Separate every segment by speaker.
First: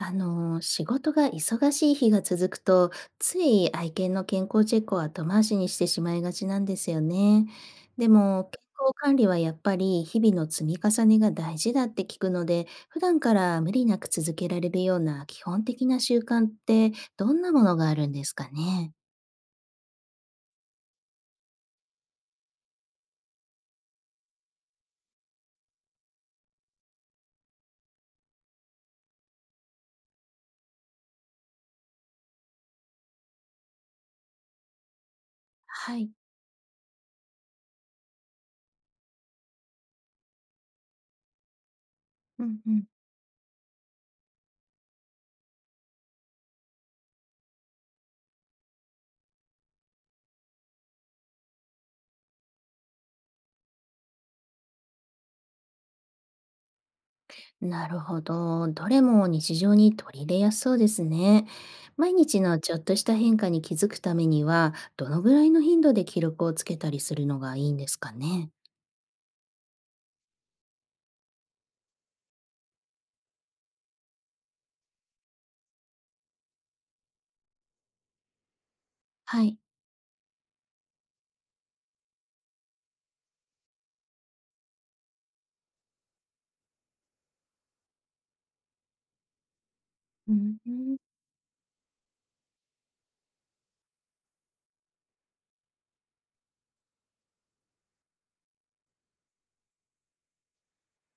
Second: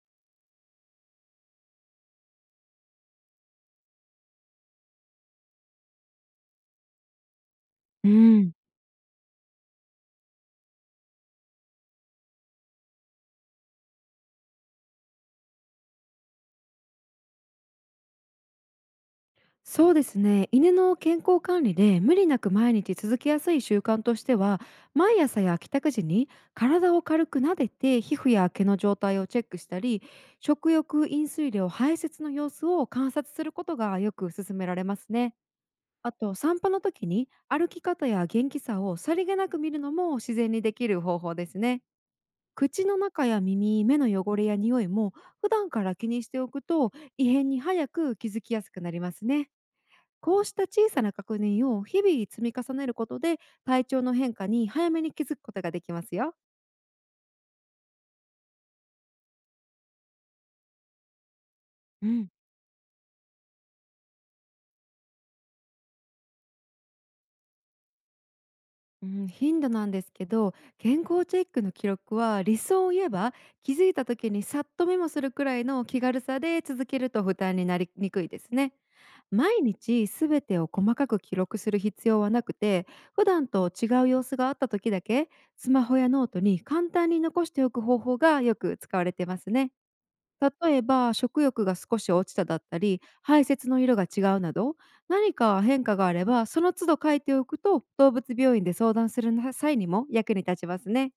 Speaker 1: 仕事が忙しい日が続くと、つい愛犬の健康チェックを後回しにしてしまいがちなんですよね。で
Speaker 2: う
Speaker 1: も、
Speaker 2: ん、
Speaker 1: 健康管理はやっぱり日々の積み重ねが大事だって聞くので、普段から無理なく続けられるような基本的な習慣ってどんなものがあるんですかね。
Speaker 2: そうですね。犬の健康管理で無理なく毎日続けやすい習慣としては、毎朝や帰宅時に体を軽く撫でて皮膚や毛の状態をチェックしたり、食欲飲水量排泄の様子を観察することがよく勧められますね。
Speaker 1: はい。
Speaker 2: あと、散歩の時に歩き方や元気さをさりげなく見るのも自然にできる方法ですね。
Speaker 1: うんうん。
Speaker 2: 口の中や耳目の汚れや匂いも普段から気にしておくと、異変に早く気づきやすくなりますね。こうした小さな確認を日々積み重ねることで、体調の変化に早めに気づくことができますよ。
Speaker 1: なるほど。どれも日常に取り入れやすそうですね。
Speaker 2: う
Speaker 1: 毎
Speaker 2: ん、
Speaker 1: 日のちょっとした変化に気づくためには、どのぐらいの頻度で記録をつけたりするのがいいんですかね。
Speaker 2: うん、頻度なんですけど、健康チェックの記録は理想を言えば、気づいた時にさっとメモするくらいの気軽さで続けると負担になりにくいですね。
Speaker 1: はい。
Speaker 2: 毎日すべてを細かく記録する必要はなくて、普段と違う様子があった時だけスマホやノートに簡単に残しておく方法がよく使われてますね。
Speaker 1: うん、
Speaker 2: 例え
Speaker 1: う
Speaker 2: ば、食欲が少し落ちただったり、排泄の色が違うなど、何か変化があれば、その都度書いておくと、動物病院で相談する際にも役に立ちますね。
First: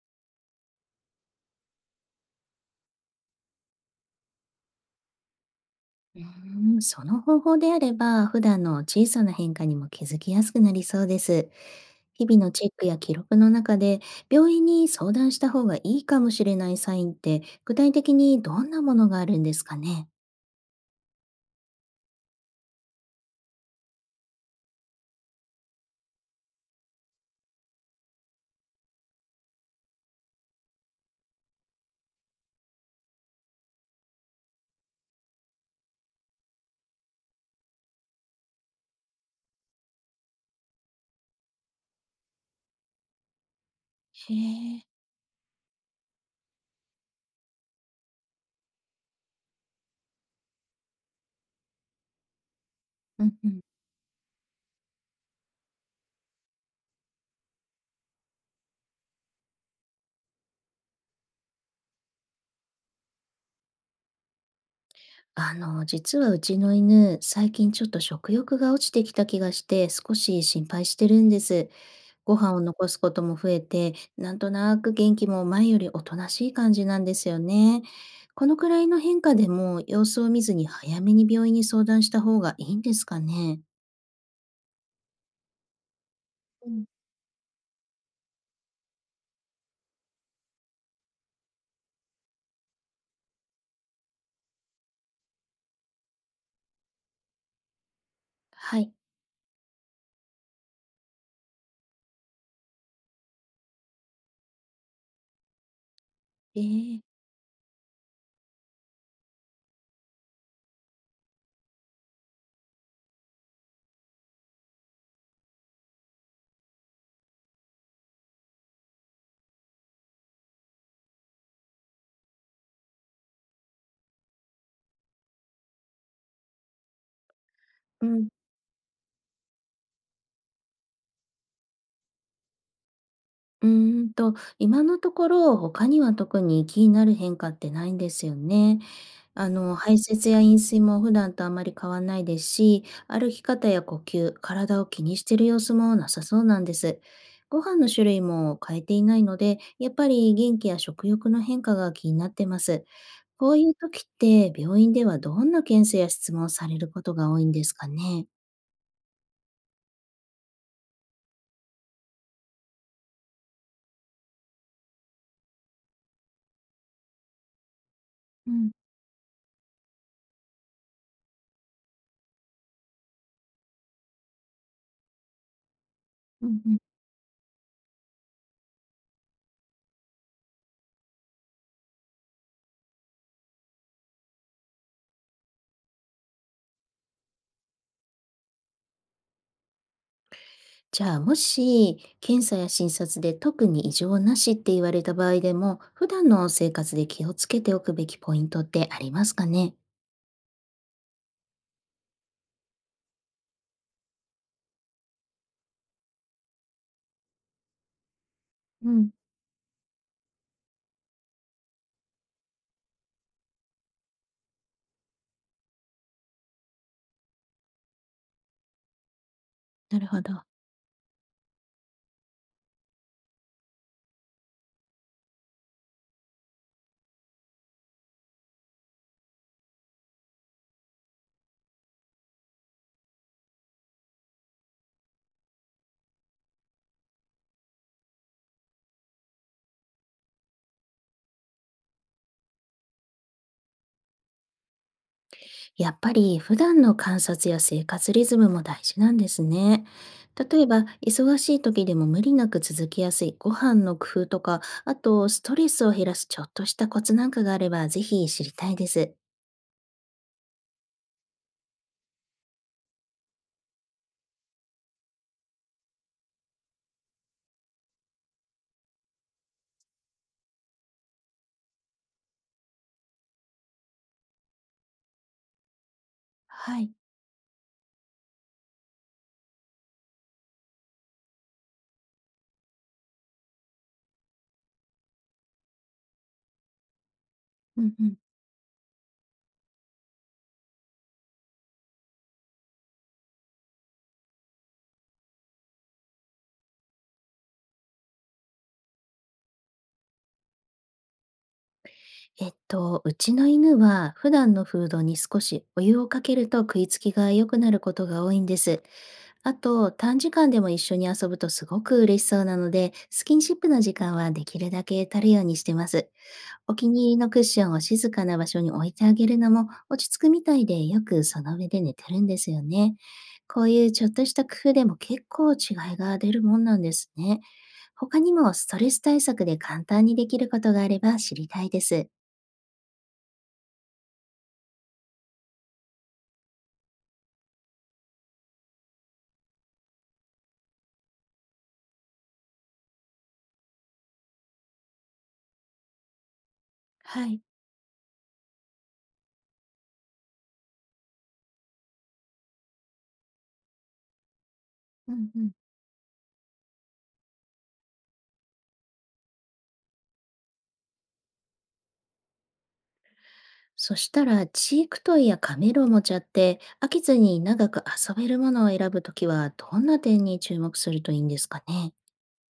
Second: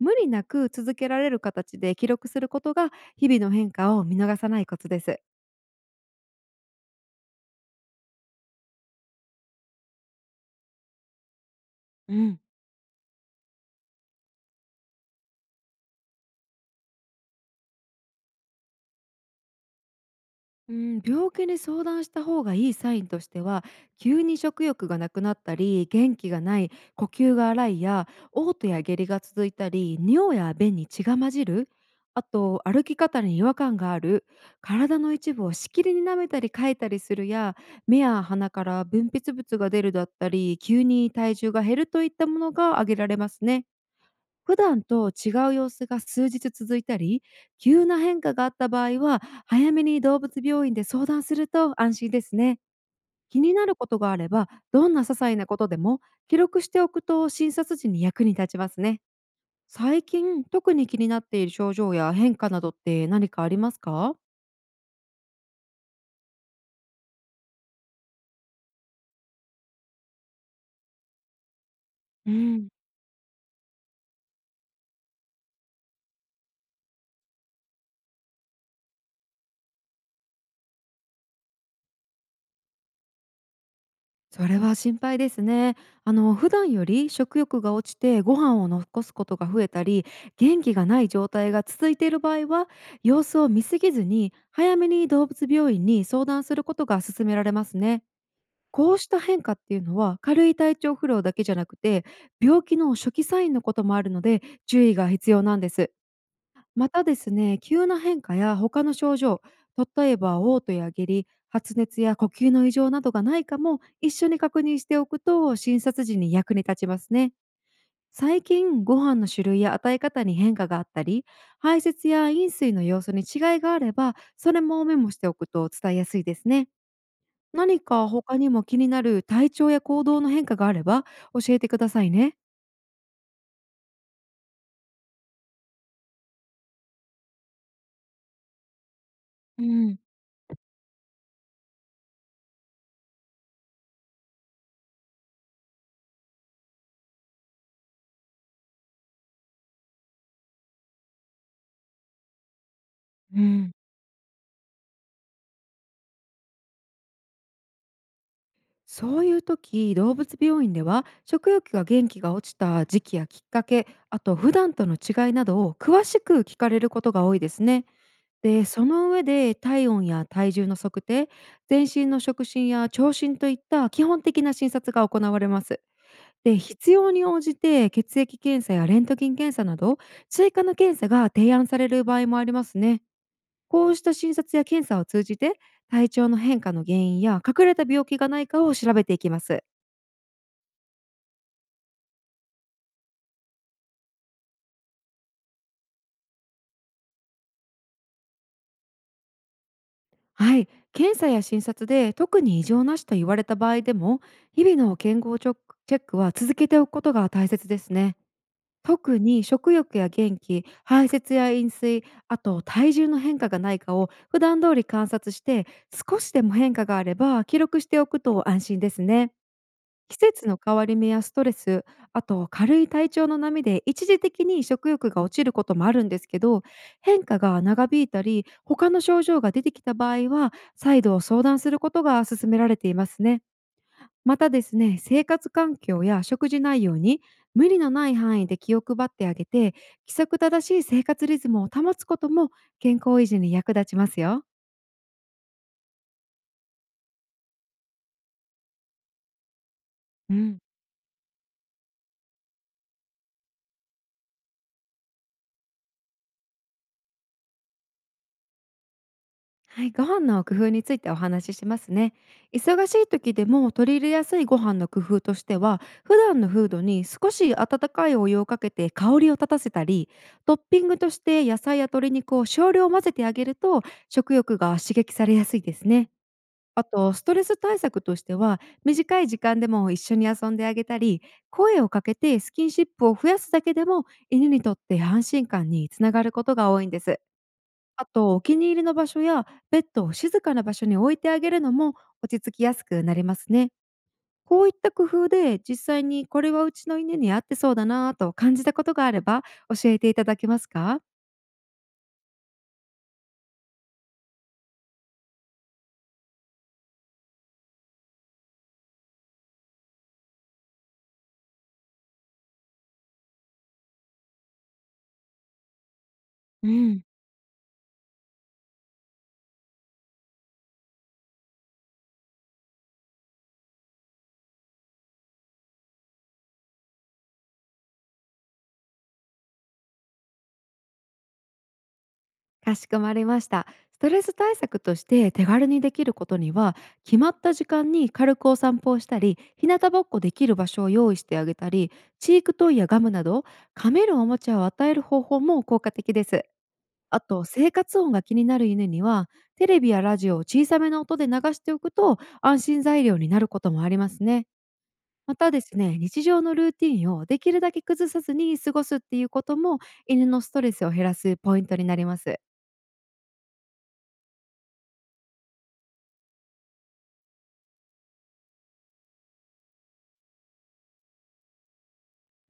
Speaker 2: 無理なく続けられる形で記録することが、日々の変化を見逃さないコツです。
Speaker 1: その方法であれば、普段の小さな変化にも気づきやすくなりそうです。
Speaker 2: う
Speaker 1: 日々
Speaker 2: ん
Speaker 1: のチェックや記録の中で、病院に相談した方がいいかもしれないサインって、具体的にどんなものがあるんですかね。
Speaker 2: うん、病気に相談した方がいいサインとしては、急に食欲がなくなったり、元気がない、呼吸が荒いや、嘔吐や下痢が続いたり、尿や便に血が混じる、あと歩き方に違和感がある、体の一部をしきりに舐めたりかいたりするや、目や鼻から分泌物が出るだったり急に体重が減るといったものが挙げられますね。
Speaker 1: へ
Speaker 2: 普段
Speaker 1: え。
Speaker 2: と違う様子が数日続いたり、急な変化があった場合は、早めに動物病院で相談すると安心ですね。
Speaker 1: うん
Speaker 2: 気
Speaker 1: う
Speaker 2: に
Speaker 1: ん。
Speaker 2: なることがあればどんな些細なことでも記録しておくと診察時に役に立ちますね。最近特に気になっている症状や変化などって何かありますか？
Speaker 1: 実はうちの犬、最近ちょっと食欲が落ちてきた気がして、少し心配してるんです。
Speaker 2: う
Speaker 1: ご飯を
Speaker 2: ん。
Speaker 1: 残すことも増えて、なんとなく元気も前よりおとなしい感じなんですよね。このくらいの変化でも、様子を見ずに早めに病院に相談した方がいいんですかね。
Speaker 2: それは心配ですね。普
Speaker 1: う
Speaker 2: 段
Speaker 1: ん。
Speaker 2: より食欲が落ちて、ご飯を残すことが増えたり、元気がない状態が続いている場合は、様子を見すぎずに早めに動物病院に相談することが勧められますね。
Speaker 1: はい。
Speaker 2: こうした変化っていうのは軽い体調不良だけじゃなくて、病気の初期サインのこともあるので注意が必要なんです。
Speaker 1: え
Speaker 2: ま
Speaker 1: え。
Speaker 2: たですね、急な変化や他の症状、例えば嘔吐や下痢、発熱や呼吸の異常などがないかも一緒に確認しておくと診察時に役に立ちますね。最近、ご飯の種類や与え方に変化があったり、排泄や飲水の様子に違いがあれば、それもメモしておくと伝えやすいですね。何
Speaker 1: う
Speaker 2: か
Speaker 1: ん。
Speaker 2: 他にも気になる体調や行動の変化があれば教えてくださいね。
Speaker 1: 今のところ他には特に気になる変化ってないんですよね。
Speaker 2: う
Speaker 1: 排
Speaker 2: ん。
Speaker 1: 泄や飲水も普段とあまり変わんないですし、歩き方や呼吸、体を気にしてる様子もなさそうなんです。ご飯の種類も変えていないので、やっぱり元気や食欲の変化が気になってます。
Speaker 2: う
Speaker 1: こうい
Speaker 2: ん、
Speaker 1: う時って病院ではどんな検査や質問をされることが多いんですかね。
Speaker 2: そういう時、動物病院では食欲が元気が落ちた時期やきっかけ、あと普段との違いなどを詳しく聞かれることが多いですね。
Speaker 1: う
Speaker 2: で、
Speaker 1: ん。
Speaker 2: その上で体温や体重の測定、全身の触診や聴診といった基本的な診察が行われます。
Speaker 1: う
Speaker 2: で、
Speaker 1: んうん。
Speaker 2: 必要に応じて血液検査やレントゲン検査など追加の検査が提案される場合もありますね。こうした診察や検査を通じて体調の変化の原因や隠れた病気がないかを調べていきます。
Speaker 1: じゃあ、もし、検査や診察で特に異常なしって言われた場合でも、普段の生活で気をつけておくべきポイントってありますかね？
Speaker 2: はい、検査や診察で特に異常なしと言われた場合でも、日々の健康チョックチェックは続けておくことが大切ですね。
Speaker 1: うん、
Speaker 2: 特に食欲や元気、排泄や飲水、あと体重の変化がないかを普段通り観察して、少しでも変化があれば記録しておくと安心ですね。
Speaker 1: なる
Speaker 2: 季
Speaker 1: ほど。
Speaker 2: 節の変わり目やストレス、あと軽い体調の波で一時的に食欲が落ちることもあるんですけど、変化が長引いたり、他の症状が出てきた場合は、再度相談することが勧められていますね。またですね、生活環境や食事内容に無理のない範囲で気を配ってあげて、規則正しい生活リズムを保つことも健康維持に役立ちますよ。
Speaker 1: やっぱり普段の観察や生活リズムも大事なんですね。
Speaker 2: うん。
Speaker 1: 例えば、忙しい時でも無理なく続きやすいご飯の工夫とか、あとストレスを減らすちょっとしたコツなんかがあれば、ぜひ知りたいです。
Speaker 2: はい、ご飯の工夫についてお話ししますね。忙しい時でも取り入れやすいご飯の工夫としては、普段のフードに少し温かいお湯をかけて香りを立たせたり、トッピングとして野菜や鶏肉を少量混ぜてあげると食欲が刺激されやすいですね。
Speaker 1: は
Speaker 2: あ
Speaker 1: い。
Speaker 2: と、ストレス対策としては、短い時間でも一緒に遊んであげたり、声をかけてスキンシップを増やすだけでも犬にとって安心感につながることが多いんです。
Speaker 1: うんう
Speaker 2: あ
Speaker 1: ん。
Speaker 2: と、お気に入りの場所やベッドを静かな場所に置いてあげるのも落ち着きやすくなりますね。こういった工夫で実際にこれはうちの犬に合ってそうだなぁと感じたことがあれば教えていただけますか？
Speaker 1: うちの犬は普段のフードに少しお湯をかけると食いつきが良くなることが多いんです。あと、短時間でも一緒に遊ぶとすごく嬉しそうなので、スキンシップの時間はできるだけ足るようにしてます。
Speaker 2: う
Speaker 1: お気
Speaker 2: ん、
Speaker 1: に入りのクッションを静かな場所に置いてあげるのも落ち着くみたいでよくその上で寝てるんですよね。こういうちょっとした工夫でも結構違いが出るもんなんですね。他にもストレス対策で簡単にできることがあれば知りたいです。
Speaker 2: かしこまりました。ストレス対策として手軽にできることには、決まった時間に軽くお散歩をしたり、日向ぼっこできる場所を用意してあげたり、チークトイやガムなど噛めるおもちゃを与える方法も効果的です。あ
Speaker 1: はい。
Speaker 2: と、生活音が気になる犬には、テレビやラジオを小さめの音で流しておくと、安心材料になることもありますね。
Speaker 1: うん
Speaker 2: ま
Speaker 1: うん。
Speaker 2: たですね、日常のルーティンをできるだけ崩さずに過ごすっていうことも、犬のストレスを減らすポイントになります。
Speaker 1: そしたら、チークトイやカメルを持ちゃって、飽きずに長く遊べるものを選ぶときは、どんな点に注目するといいんですかね。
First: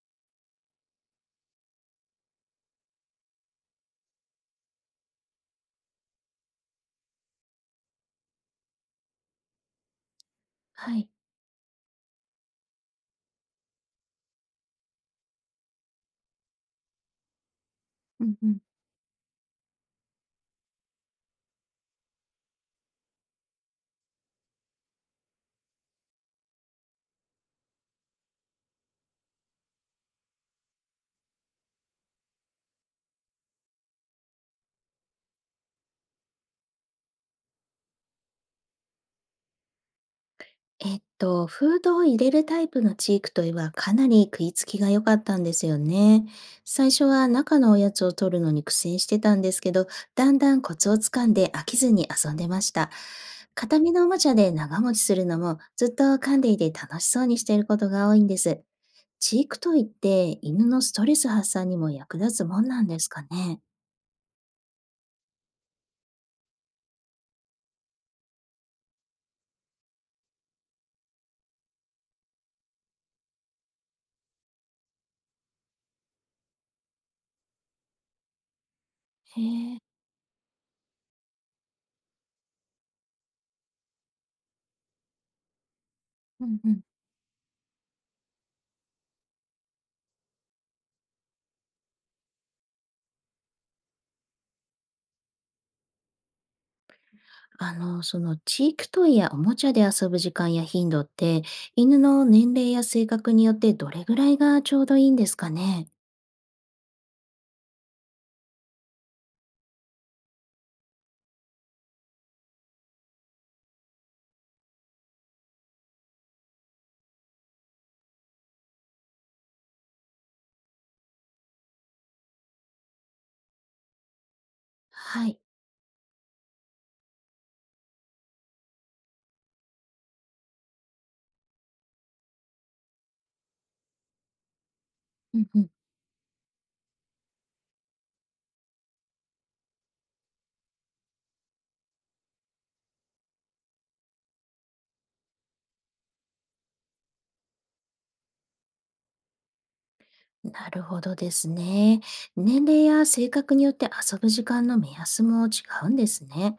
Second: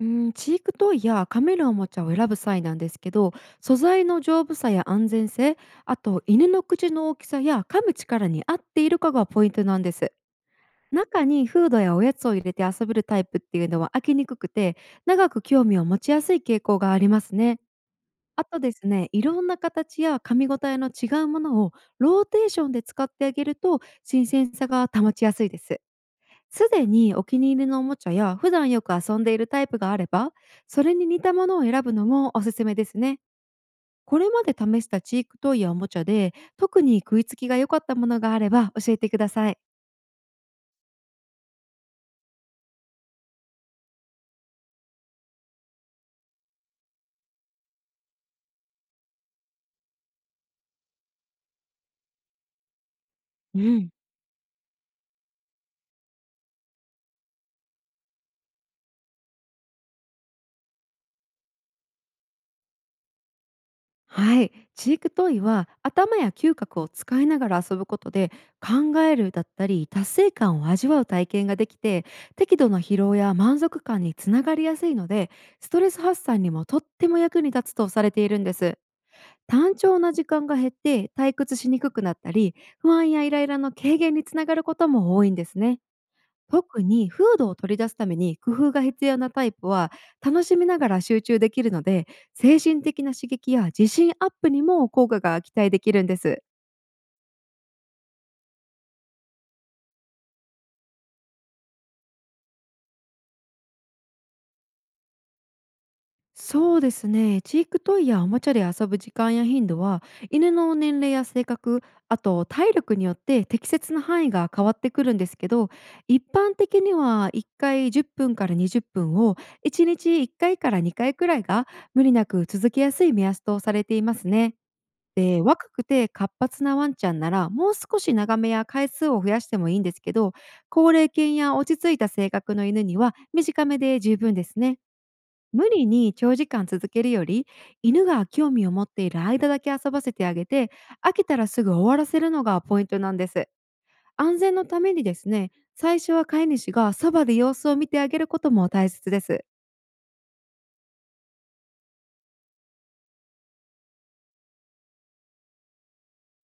Speaker 2: うん、チークトイや噛めるおもちゃを選ぶ際なんですけど、素材の丈夫さや安全性、あと犬の口の大きさや噛む力に合っているかがポイントなんです。
Speaker 1: はい。
Speaker 2: 中にフードやおやつを入れて遊べるタイプっていうのは飽きにくくて、長く興味を持ちやすい傾向がありますね。
Speaker 1: うん
Speaker 2: あ
Speaker 1: うん。
Speaker 2: とですね、いろんな形や噛み応えの違うものをローテーションで使ってあげると新鮮さが保ちやすいです。すでにお気に入りのおもちゃや普段よく遊んでいるタイプがあれば、それに似たものを選ぶのもおすすめですね。これまで試したチークトイやおもちゃで特に食いつきが良かったものがあれば教えてください。
Speaker 1: フードを入れるタイプのチークトイはかなり食いつきが良かったんですよね。最初は中のおやつを取るのに苦戦してたんですけど、だんだんコツをつかんで飽きずに遊んでました。
Speaker 2: う
Speaker 1: 片
Speaker 2: ん。
Speaker 1: 身のおもちゃで長持ちするのもずっと噛んでいて楽しそうにしていることが多いんです。チークトイって犬のストレス発散にも役立つもんなんですかね。
Speaker 2: はい、チークトイは頭や嗅覚を使いながら遊ぶことで、考えるだったり達成感を味わう体験ができて、適度な疲労や満足感につながりやすいので、ストレス発散にもとっても役に立つとされているんです。
Speaker 1: へ
Speaker 2: 単
Speaker 1: え、
Speaker 2: 調な時間が減って退屈しにくくなったり、不安やイライラの軽減につながることも多いんですね。
Speaker 1: うんうん。
Speaker 2: 特にフードを取り出すために工夫が必要なタイプは楽しみながら集中できるので、精神的な刺激や自信アップにも効果が期待できるんです。
Speaker 1: その地域トイやおもちゃで遊ぶ時間や頻度って、犬の年齢や性格によってどれぐらいがちょうどいいんですかね。
Speaker 2: そうですね、チークトイやおもちゃで遊ぶ時間や頻度は、犬の年齢や性格、あと体力によって適切な範囲が変わってくるんですけど、一般的には1回10分から20分を1日1回かいから2回くらいが無理なく続けやすい目安とされていますね。
Speaker 1: はい。
Speaker 2: で、若くて活発なワンちゃんなら、もう少し長めや回数を増やしてもいいんですけど、高齢犬や落ち着いた性格の犬には短めで十分ですね。
Speaker 1: うんう
Speaker 2: 無
Speaker 1: ん。
Speaker 2: 理に長時間続けるより、犬が興味を持っている間だけ遊ばせてあげて、飽きたらすぐ終わらせるのがポイントなんです。安全のためにですね、最初は飼い主がそばで様子を見てあげることも大切です。
Speaker 1: なるほどですね。年齢や性格によって遊ぶ時間の目安も違うんですね。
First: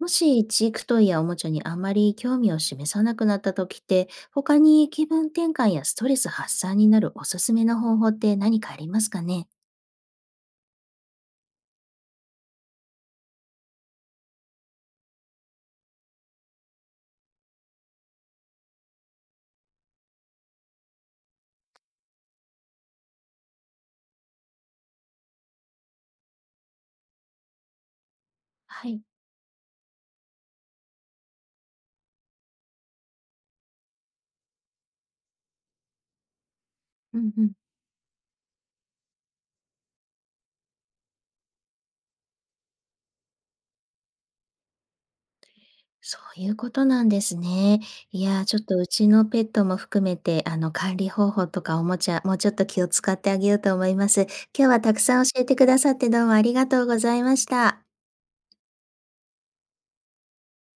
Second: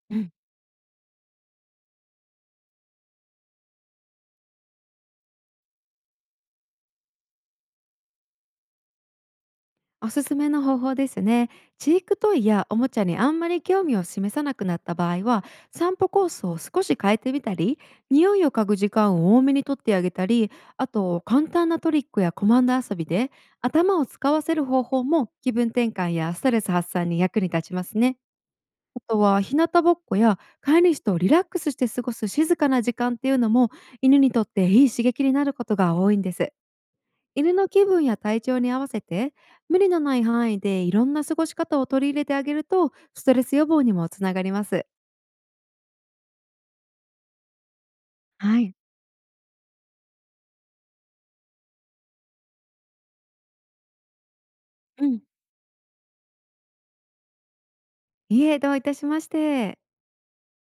Speaker 1: もし地域トイやおもちゃにあまり興味を示さなくなった時って、他に気分転換やストレス発散になるおすすめの方法って何かありますかね。
Speaker 2: おすすめの方法ですね。チークトイやおもちゃにあんまり興味を示さなくなった場合は、散歩コースを少し変えてみたり、匂いを嗅ぐ時間を多めにとってあげたり、あと簡単なトリックやコマンド遊びで頭を使わせる方法も気分転換やストレス発散に役に立ちますね。
Speaker 1: は
Speaker 2: あ
Speaker 1: い。
Speaker 2: とは日向ぼっこや飼い主とリラックスして過ごす静かな時間っていうのも犬にとっていい刺激になることが多いんです。
Speaker 1: うんうん。
Speaker 2: 犬の気分や体調に合わせて無理のない範囲でいろんな過ごし方を取り入れてあげるとストレス予防にもつながります。
Speaker 1: そういうことなんですね。いや、ちょ
Speaker 2: は
Speaker 1: っ
Speaker 2: い。
Speaker 1: とうちのペットも含めて、管理方法とかおもちゃ、もうちょっと気を使ってあげようと思います。今日はたく
Speaker 2: う
Speaker 1: さ
Speaker 2: ん。
Speaker 1: ん教えてくださってどうもありがとうございました。
Speaker 2: いいえ、どういたしまして。